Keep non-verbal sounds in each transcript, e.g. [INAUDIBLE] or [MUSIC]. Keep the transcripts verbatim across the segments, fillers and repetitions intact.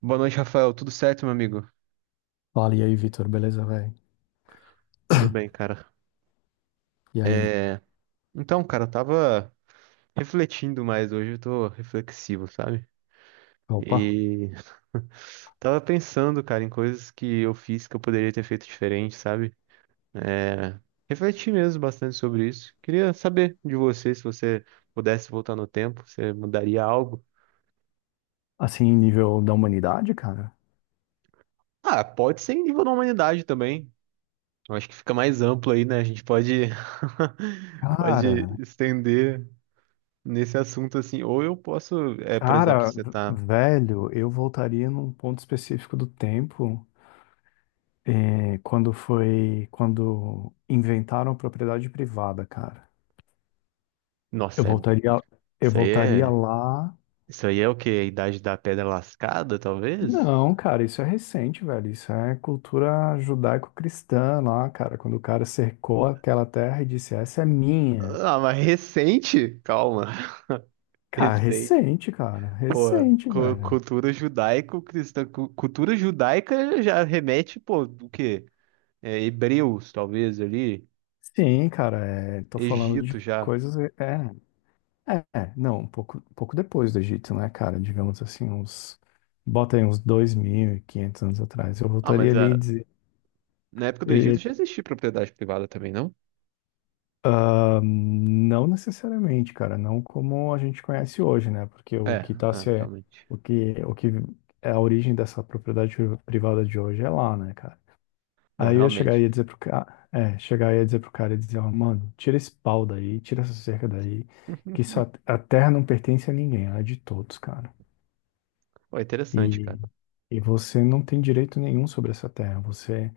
Boa noite, Rafael. Tudo certo, meu amigo? Fala, e aí, Vitor, beleza, velho? Tudo bem, cara. E aí? É... Então, cara, eu tava refletindo mais hoje, eu tô reflexivo, sabe? Opa, E [LAUGHS] tava pensando, cara, em coisas que eu fiz que eu poderia ter feito diferente, sabe? É... Refleti mesmo bastante sobre isso. Queria saber de você, se você pudesse voltar no tempo, você mudaria algo? assim, nível da humanidade, cara? Ah, pode ser em nível da humanidade também. Eu acho que fica mais amplo aí, né? A gente pode, [LAUGHS] pode Cara, estender. Nesse assunto assim, ou eu posso, é, por exemplo, cara, você v- tá, velho, eu voltaria num ponto específico do tempo, eh, quando foi, quando inventaram a propriedade privada, cara. Eu nossa, é- voltaria, eu isso aí voltaria é, lá. isso aí é o quê? A idade da pedra lascada, talvez? Não, cara, isso é recente, velho. Isso é cultura judaico-cristã lá, cara. Quando o cara cercou aquela terra e disse, essa é minha. Ah, mas recente? Calma. [LAUGHS] Cara, Recente. recente, cara. Pô, Recente, cu- velho. cultura judaico-cristã, cu- cultura judaica já remete, pô, do quê? É, hebreus, talvez ali, Sim, cara, é, tô falando de Egito já. coisas. É, é, é, não, um pouco, um pouco depois do Egito, né, cara? Digamos assim, uns. Bota aí uns dois mil e quinhentos anos atrás. Eu Ah, voltaria mas ali e a, dizer. na época do Egito e- já existia propriedade privada também, não? ah, não necessariamente, cara, não como a gente conhece hoje, né? Porque o É, que tá ah, se. realmente. O que, o que é a origem dessa propriedade privada de hoje é lá, né, cara? Não, Aí eu ia chegar e realmente. ia dizer pro cara, é, chegar e ia dizer pro cara e dizer, ó, mano, tira esse pau daí, tira essa cerca daí, que isso, [LAUGHS] a a terra não pertence a ninguém, ela é de todos, cara. Pô, interessante, E, cara. e você não tem direito nenhum sobre essa terra. Você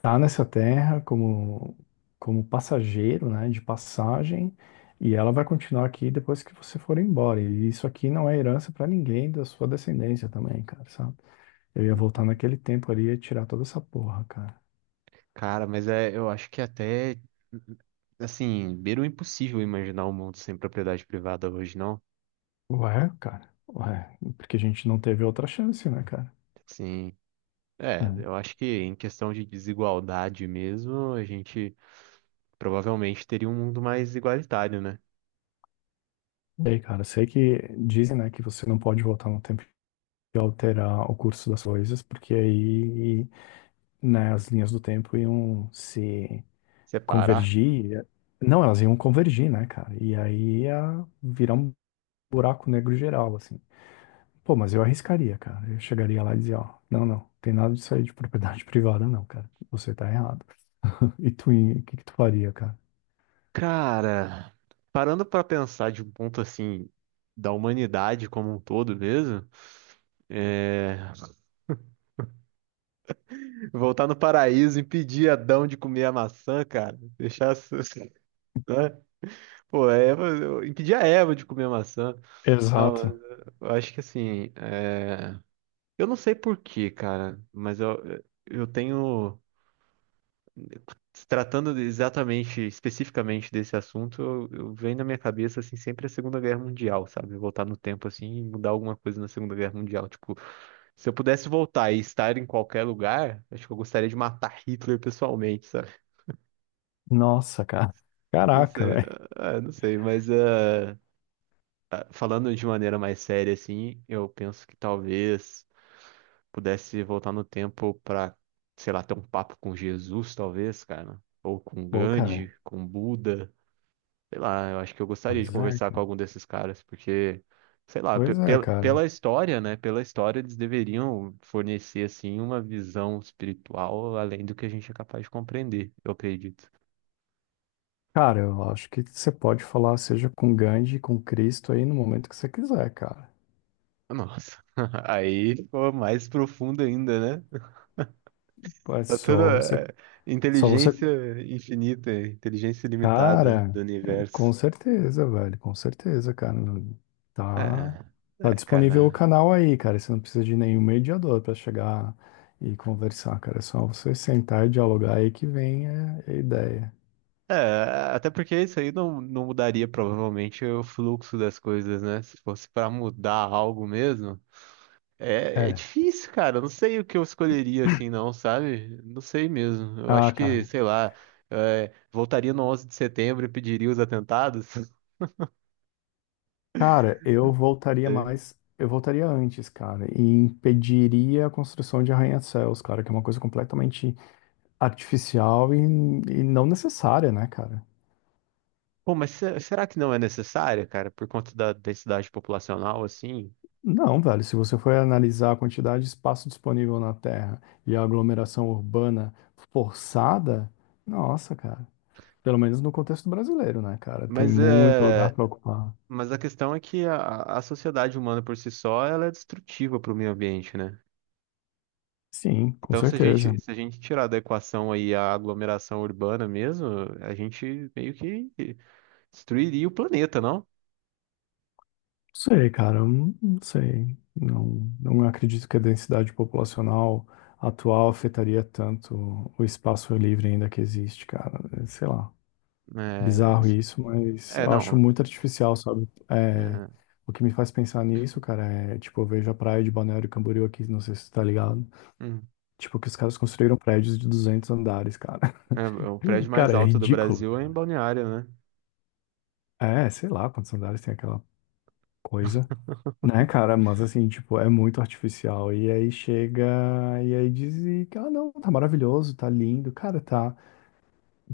tá nessa terra como, como passageiro, né, de passagem, e ela vai continuar aqui depois que você for embora. E isso aqui não é herança pra ninguém da sua descendência também, cara, sabe? Eu ia Hum, voltar hum. naquele tempo ali e ia tirar toda essa porra, cara. Cara, mas é, eu acho que até, assim, beira o impossível imaginar um mundo sem propriedade privada hoje, não? Ué, cara, ué, porque a gente não teve outra chance, né, cara? Sim. É, eu É. acho que em questão de desigualdade mesmo, a gente provavelmente teria um mundo mais igualitário, né? E aí, cara, sei que dizem, né, que você não pode voltar no tempo e alterar o curso das coisas, porque aí, né, as linhas do tempo iam se Separar. convergir. Não, elas iam convergir, né, cara? E aí ia virar um buraco negro geral, assim. Pô, mas eu arriscaria, cara. Eu chegaria lá e dizia, ó, não, não, tem nada disso aí de propriedade [LAUGHS] privada, não, cara. Você tá errado. E tu, o que que tu faria, cara? Cara, parando pra pensar de um ponto assim, da humanidade como um todo mesmo, é, [LAUGHS] voltar no paraíso, impedir Adão de comer a maçã, cara, deixar. [LAUGHS] Né? Pô, a Eva, eu impedia a Eva de comer maçã. Não, Exato. eu acho que assim, é, eu não sei por quê, cara, mas eu, eu tenho, se tratando de- exatamente, especificamente desse assunto, eu, eu venho na minha cabeça, assim, sempre a Segunda Guerra Mundial, sabe? Voltar no tempo, assim, e mudar alguma coisa na Segunda Guerra Mundial. Tipo, se eu pudesse voltar e estar em qualquer lugar, acho que eu gostaria de matar Hitler pessoalmente, sabe? Nossa, cara. Não Caraca, sei, velho. ah, não sei, mas... é, ah, falando de maneira mais séria, assim, eu penso que talvez pudesse voltar no tempo pra, sei lá, ter um papo com Jesus, talvez, cara. Ou com Pô, cara. Gandhi, com Buda. Sei lá, eu acho que eu gostaria de Pois é, conversar com cara. algum desses caras, porque, sei lá, pe- Pois é, pela, cara. pela história, né? Pela história, eles deveriam fornecer, assim, uma visão espiritual além do que a gente é capaz de compreender, eu acredito. Cara, eu acho que você pode falar, seja com Gandhi, com Cristo aí no momento que você quiser, cara. Nossa, [LAUGHS] aí ficou mais profundo ainda, né? Pô, é Tá só você. toda é, Só você. inteligência infinita, inteligência ilimitada do Cara, com universo. certeza, velho. Com certeza, cara. Não. Tá. É, Tá é, disponível o cara. canal aí, cara. Você não precisa de nenhum mediador pra chegar e conversar, cara. É só você sentar e dialogar aí que vem é, a ideia. É, até porque isso aí não, não mudaria provavelmente o fluxo das coisas, né? Se fosse pra mudar algo mesmo, é, é É. difícil, cara. Eu não sei o que eu escolheria assim, não, sabe? Não sei mesmo. Eu acho Ah, que, cara. sei lá, é, voltaria no onze de setembro e pediria os atentados. [LAUGHS] Cara, eu voltaria Sei. mais, eu voltaria antes, cara, e impediria a construção de arranha-céus, cara, que é uma coisa completamente artificial e, e não necessária, né, cara? Pô, mas se- será que não é necessário, cara, por conta da densidade populacional, assim? Não, velho, se você for analisar a quantidade de espaço disponível na Terra e a aglomeração urbana forçada, nossa, cara, pelo menos no contexto brasileiro, né, cara, tem Mas muito lugar é, para ocupar. mas a questão é que a, a sociedade humana por si só, ela é destrutiva para o meio ambiente, né? Sim, com Então, se a certeza. gente, se a gente tirar da equação aí a aglomeração urbana mesmo, a gente meio que destruiria o planeta, não? Sei, cara, eu não sei. Não, não acredito que a densidade populacional atual afetaria tanto o espaço livre ainda que existe, cara. É, sei lá, bizarro É, isso, mas é, eu acho não. muito artificial, sabe? É, É, o que me faz pensar nisso, cara, é tipo, eu vejo a praia de Balneário Camboriú aqui, não sei se você tá ligado. hum, Tipo, que os caras construíram prédios de duzentos andares, cara. é, é o [LAUGHS] prédio mais Cara, é alto do ridículo, Brasil é em cara. Balneário, né? É, sei lá quantos andares tem aquela coisa. Né, cara, mas assim, tipo, é muito artificial. E aí chega e aí diz e, ah, não, tá maravilhoso, tá lindo, cara, tá,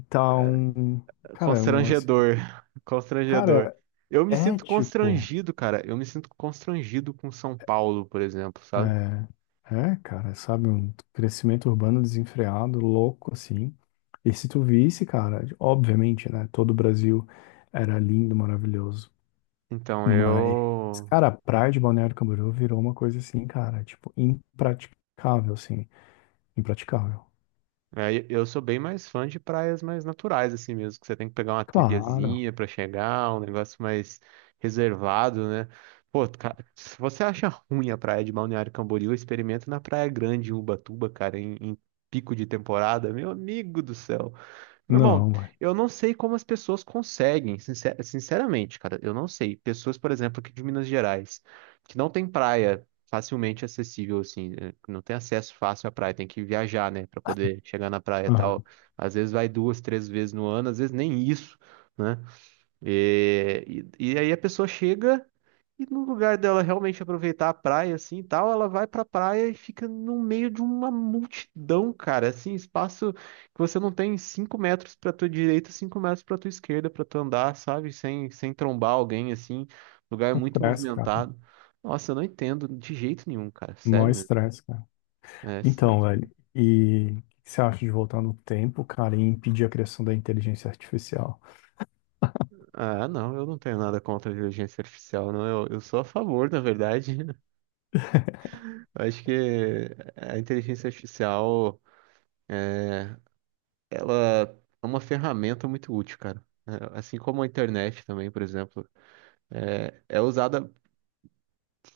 tá um, cara, é um assim, Constrangedor, [LAUGHS] constrangedor. cara, Eu me é sinto tipo, constrangido, cara. Eu me sinto constrangido com São Paulo, por exemplo, sabe? é, é, cara, sabe, um crescimento urbano desenfreado, louco, assim. E se tu visse, cara, obviamente, né, todo o Brasil era lindo, maravilhoso, Então mas, eu cara, a praia de Balneário Camboriú virou uma coisa assim, cara, tipo, impraticável, assim, impraticável. É, e- eu sou bem mais fã de praias mais naturais, assim mesmo, que você tem que pegar uma Claro. trilhazinha pra chegar, um negócio mais reservado, né? Pô, cara, se você acha ruim a praia de Balneário Camboriú, experimenta na Praia Grande, em Ubatuba, cara, em, em pico de temporada, meu amigo do céu. Meu irmão, Não, ué. eu não sei como as pessoas conseguem, sincer- sinceramente, cara, eu não sei. Pessoas, por exemplo, aqui de Minas Gerais, que não tem praia facilmente acessível, assim, eh, que não tem acesso fácil à praia, tem que viajar, né, pra poder chegar na praia e tal. Aham. Às vezes vai duas, três vezes no ano, às vezes nem isso, né? E, e, e aí a pessoa chega. E no lugar dela realmente aproveitar a praia assim e tal, ela vai pra praia e fica no meio de uma multidão, cara. Assim, espaço que você não tem cinco metros pra tua direita, cinco metros pra tua esquerda pra tu andar, sabe? Sem, sem trombar alguém, assim. Lugar muito Estresse, cara. movimentado. Nossa, eu não entendo de jeito nenhum, cara. Mó Sério mesmo. estresse, cara. É Então, estresse. velho, e o que você acha de voltar no tempo, cara, e impedir a criação da inteligência artificial? Ah, não, eu não tenho nada contra a inteligência artificial, não. Eu, eu sou a favor, na verdade. [LAUGHS] Eu acho que a inteligência artificial. Ela é uma ferramenta muito útil, cara. É, assim como a internet também, por exemplo, é, é usada,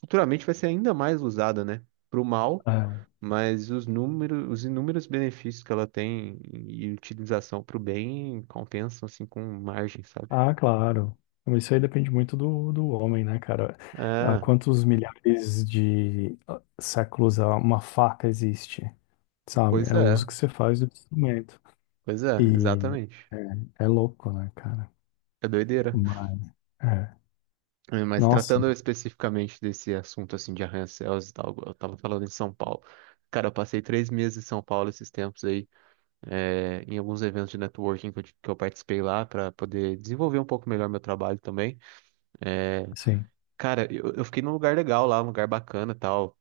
futuramente vai ser ainda mais usada, né? Para o mal, É. mas os números, os inúmeros benefícios que ela tem e utilização para o bem compensam, assim, com margem, sabe? Ah, claro. Mas isso aí depende muito do, do homem, né, cara? Há É, quantos milhares de ah, séculos ah, uma faca existe, sabe? pois É o é, uso que você faz do instrumento. pois é, E exatamente. é, é louco, né, cara? É doideira. Mas, é. É, mas Nossa, tratando especificamente desse assunto, assim, de arranha-céus e tal, eu tava falando em São Paulo. Cara, eu passei três meses em São Paulo esses tempos aí. É, em alguns eventos de networking que eu, que eu participei lá para poder desenvolver um pouco melhor meu trabalho também. sim. Cara, eu, eu fiquei num lugar legal lá, um lugar bacana e tal.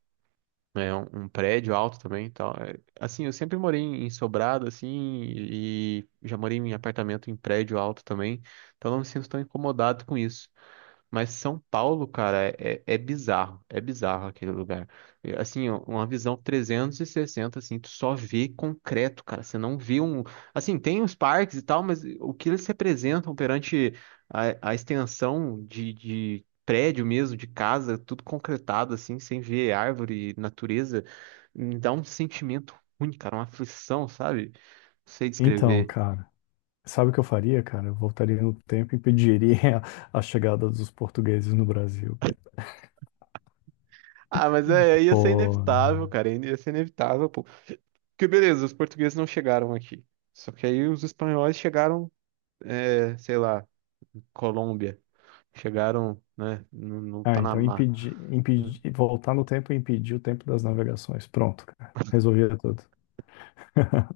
É um, um prédio alto também, e tal. É, assim, eu sempre morei em em sobrado, assim, e já morei em apartamento em prédio alto também, então não me sinto tão incomodado com isso. Mas São Paulo, cara, é, é é bizarro. É bizarro aquele lugar. É, assim, ó, uma visão trezentos e sessenta, assim, tu só vê concreto, cara. Você não vê um. Assim, tem os parques e tal, mas o que eles representam perante a, a extensão de, de prédio mesmo, de casa, tudo concretado, assim, sem ver árvore, natureza, me dá um sentimento ruim, cara, uma aflição, sabe? Não sei Então, descrever. cara. Sabe o que eu faria, cara? Eu voltaria no tempo e impediria [LAUGHS] a, a chegada dos portugueses no Brasil, cara. Ah, mas é, ia ser Pô, inevitável, cara. Ia ser inevitável, porque beleza, os portugueses não chegaram aqui. Só que aí os espanhóis chegaram, é, sei lá, Colômbia. Chegaram, né, no, no ah, então Panamá. impedir, impedir, voltar no tempo e impedir o tempo das navegações. Pronto, cara. Resolvia tudo.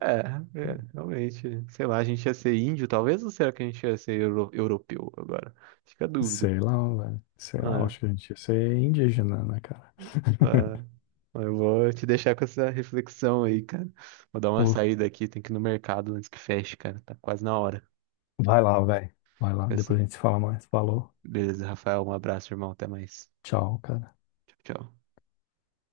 É, é, realmente. Sei lá, a gente ia ser índio, talvez, ou será que a gente ia ser euro- europeu agora? Fica a dúvida. Sei lá, velho. Sei lá, É, acho que a gente ia ser indígena, né, cara? é. [LAUGHS] Mas eu vou te deixar com essa reflexão aí, cara. Vou dar uma Pô, saída aqui, tem que ir no mercado antes que feche, cara. Tá quase na hora. vai lá, velho. Vai lá. Fica Depois a assim. gente se fala mais. Falou. Beleza, Rafael, um abraço, irmão. Até mais. Tchau, cara. Tchau, tchau.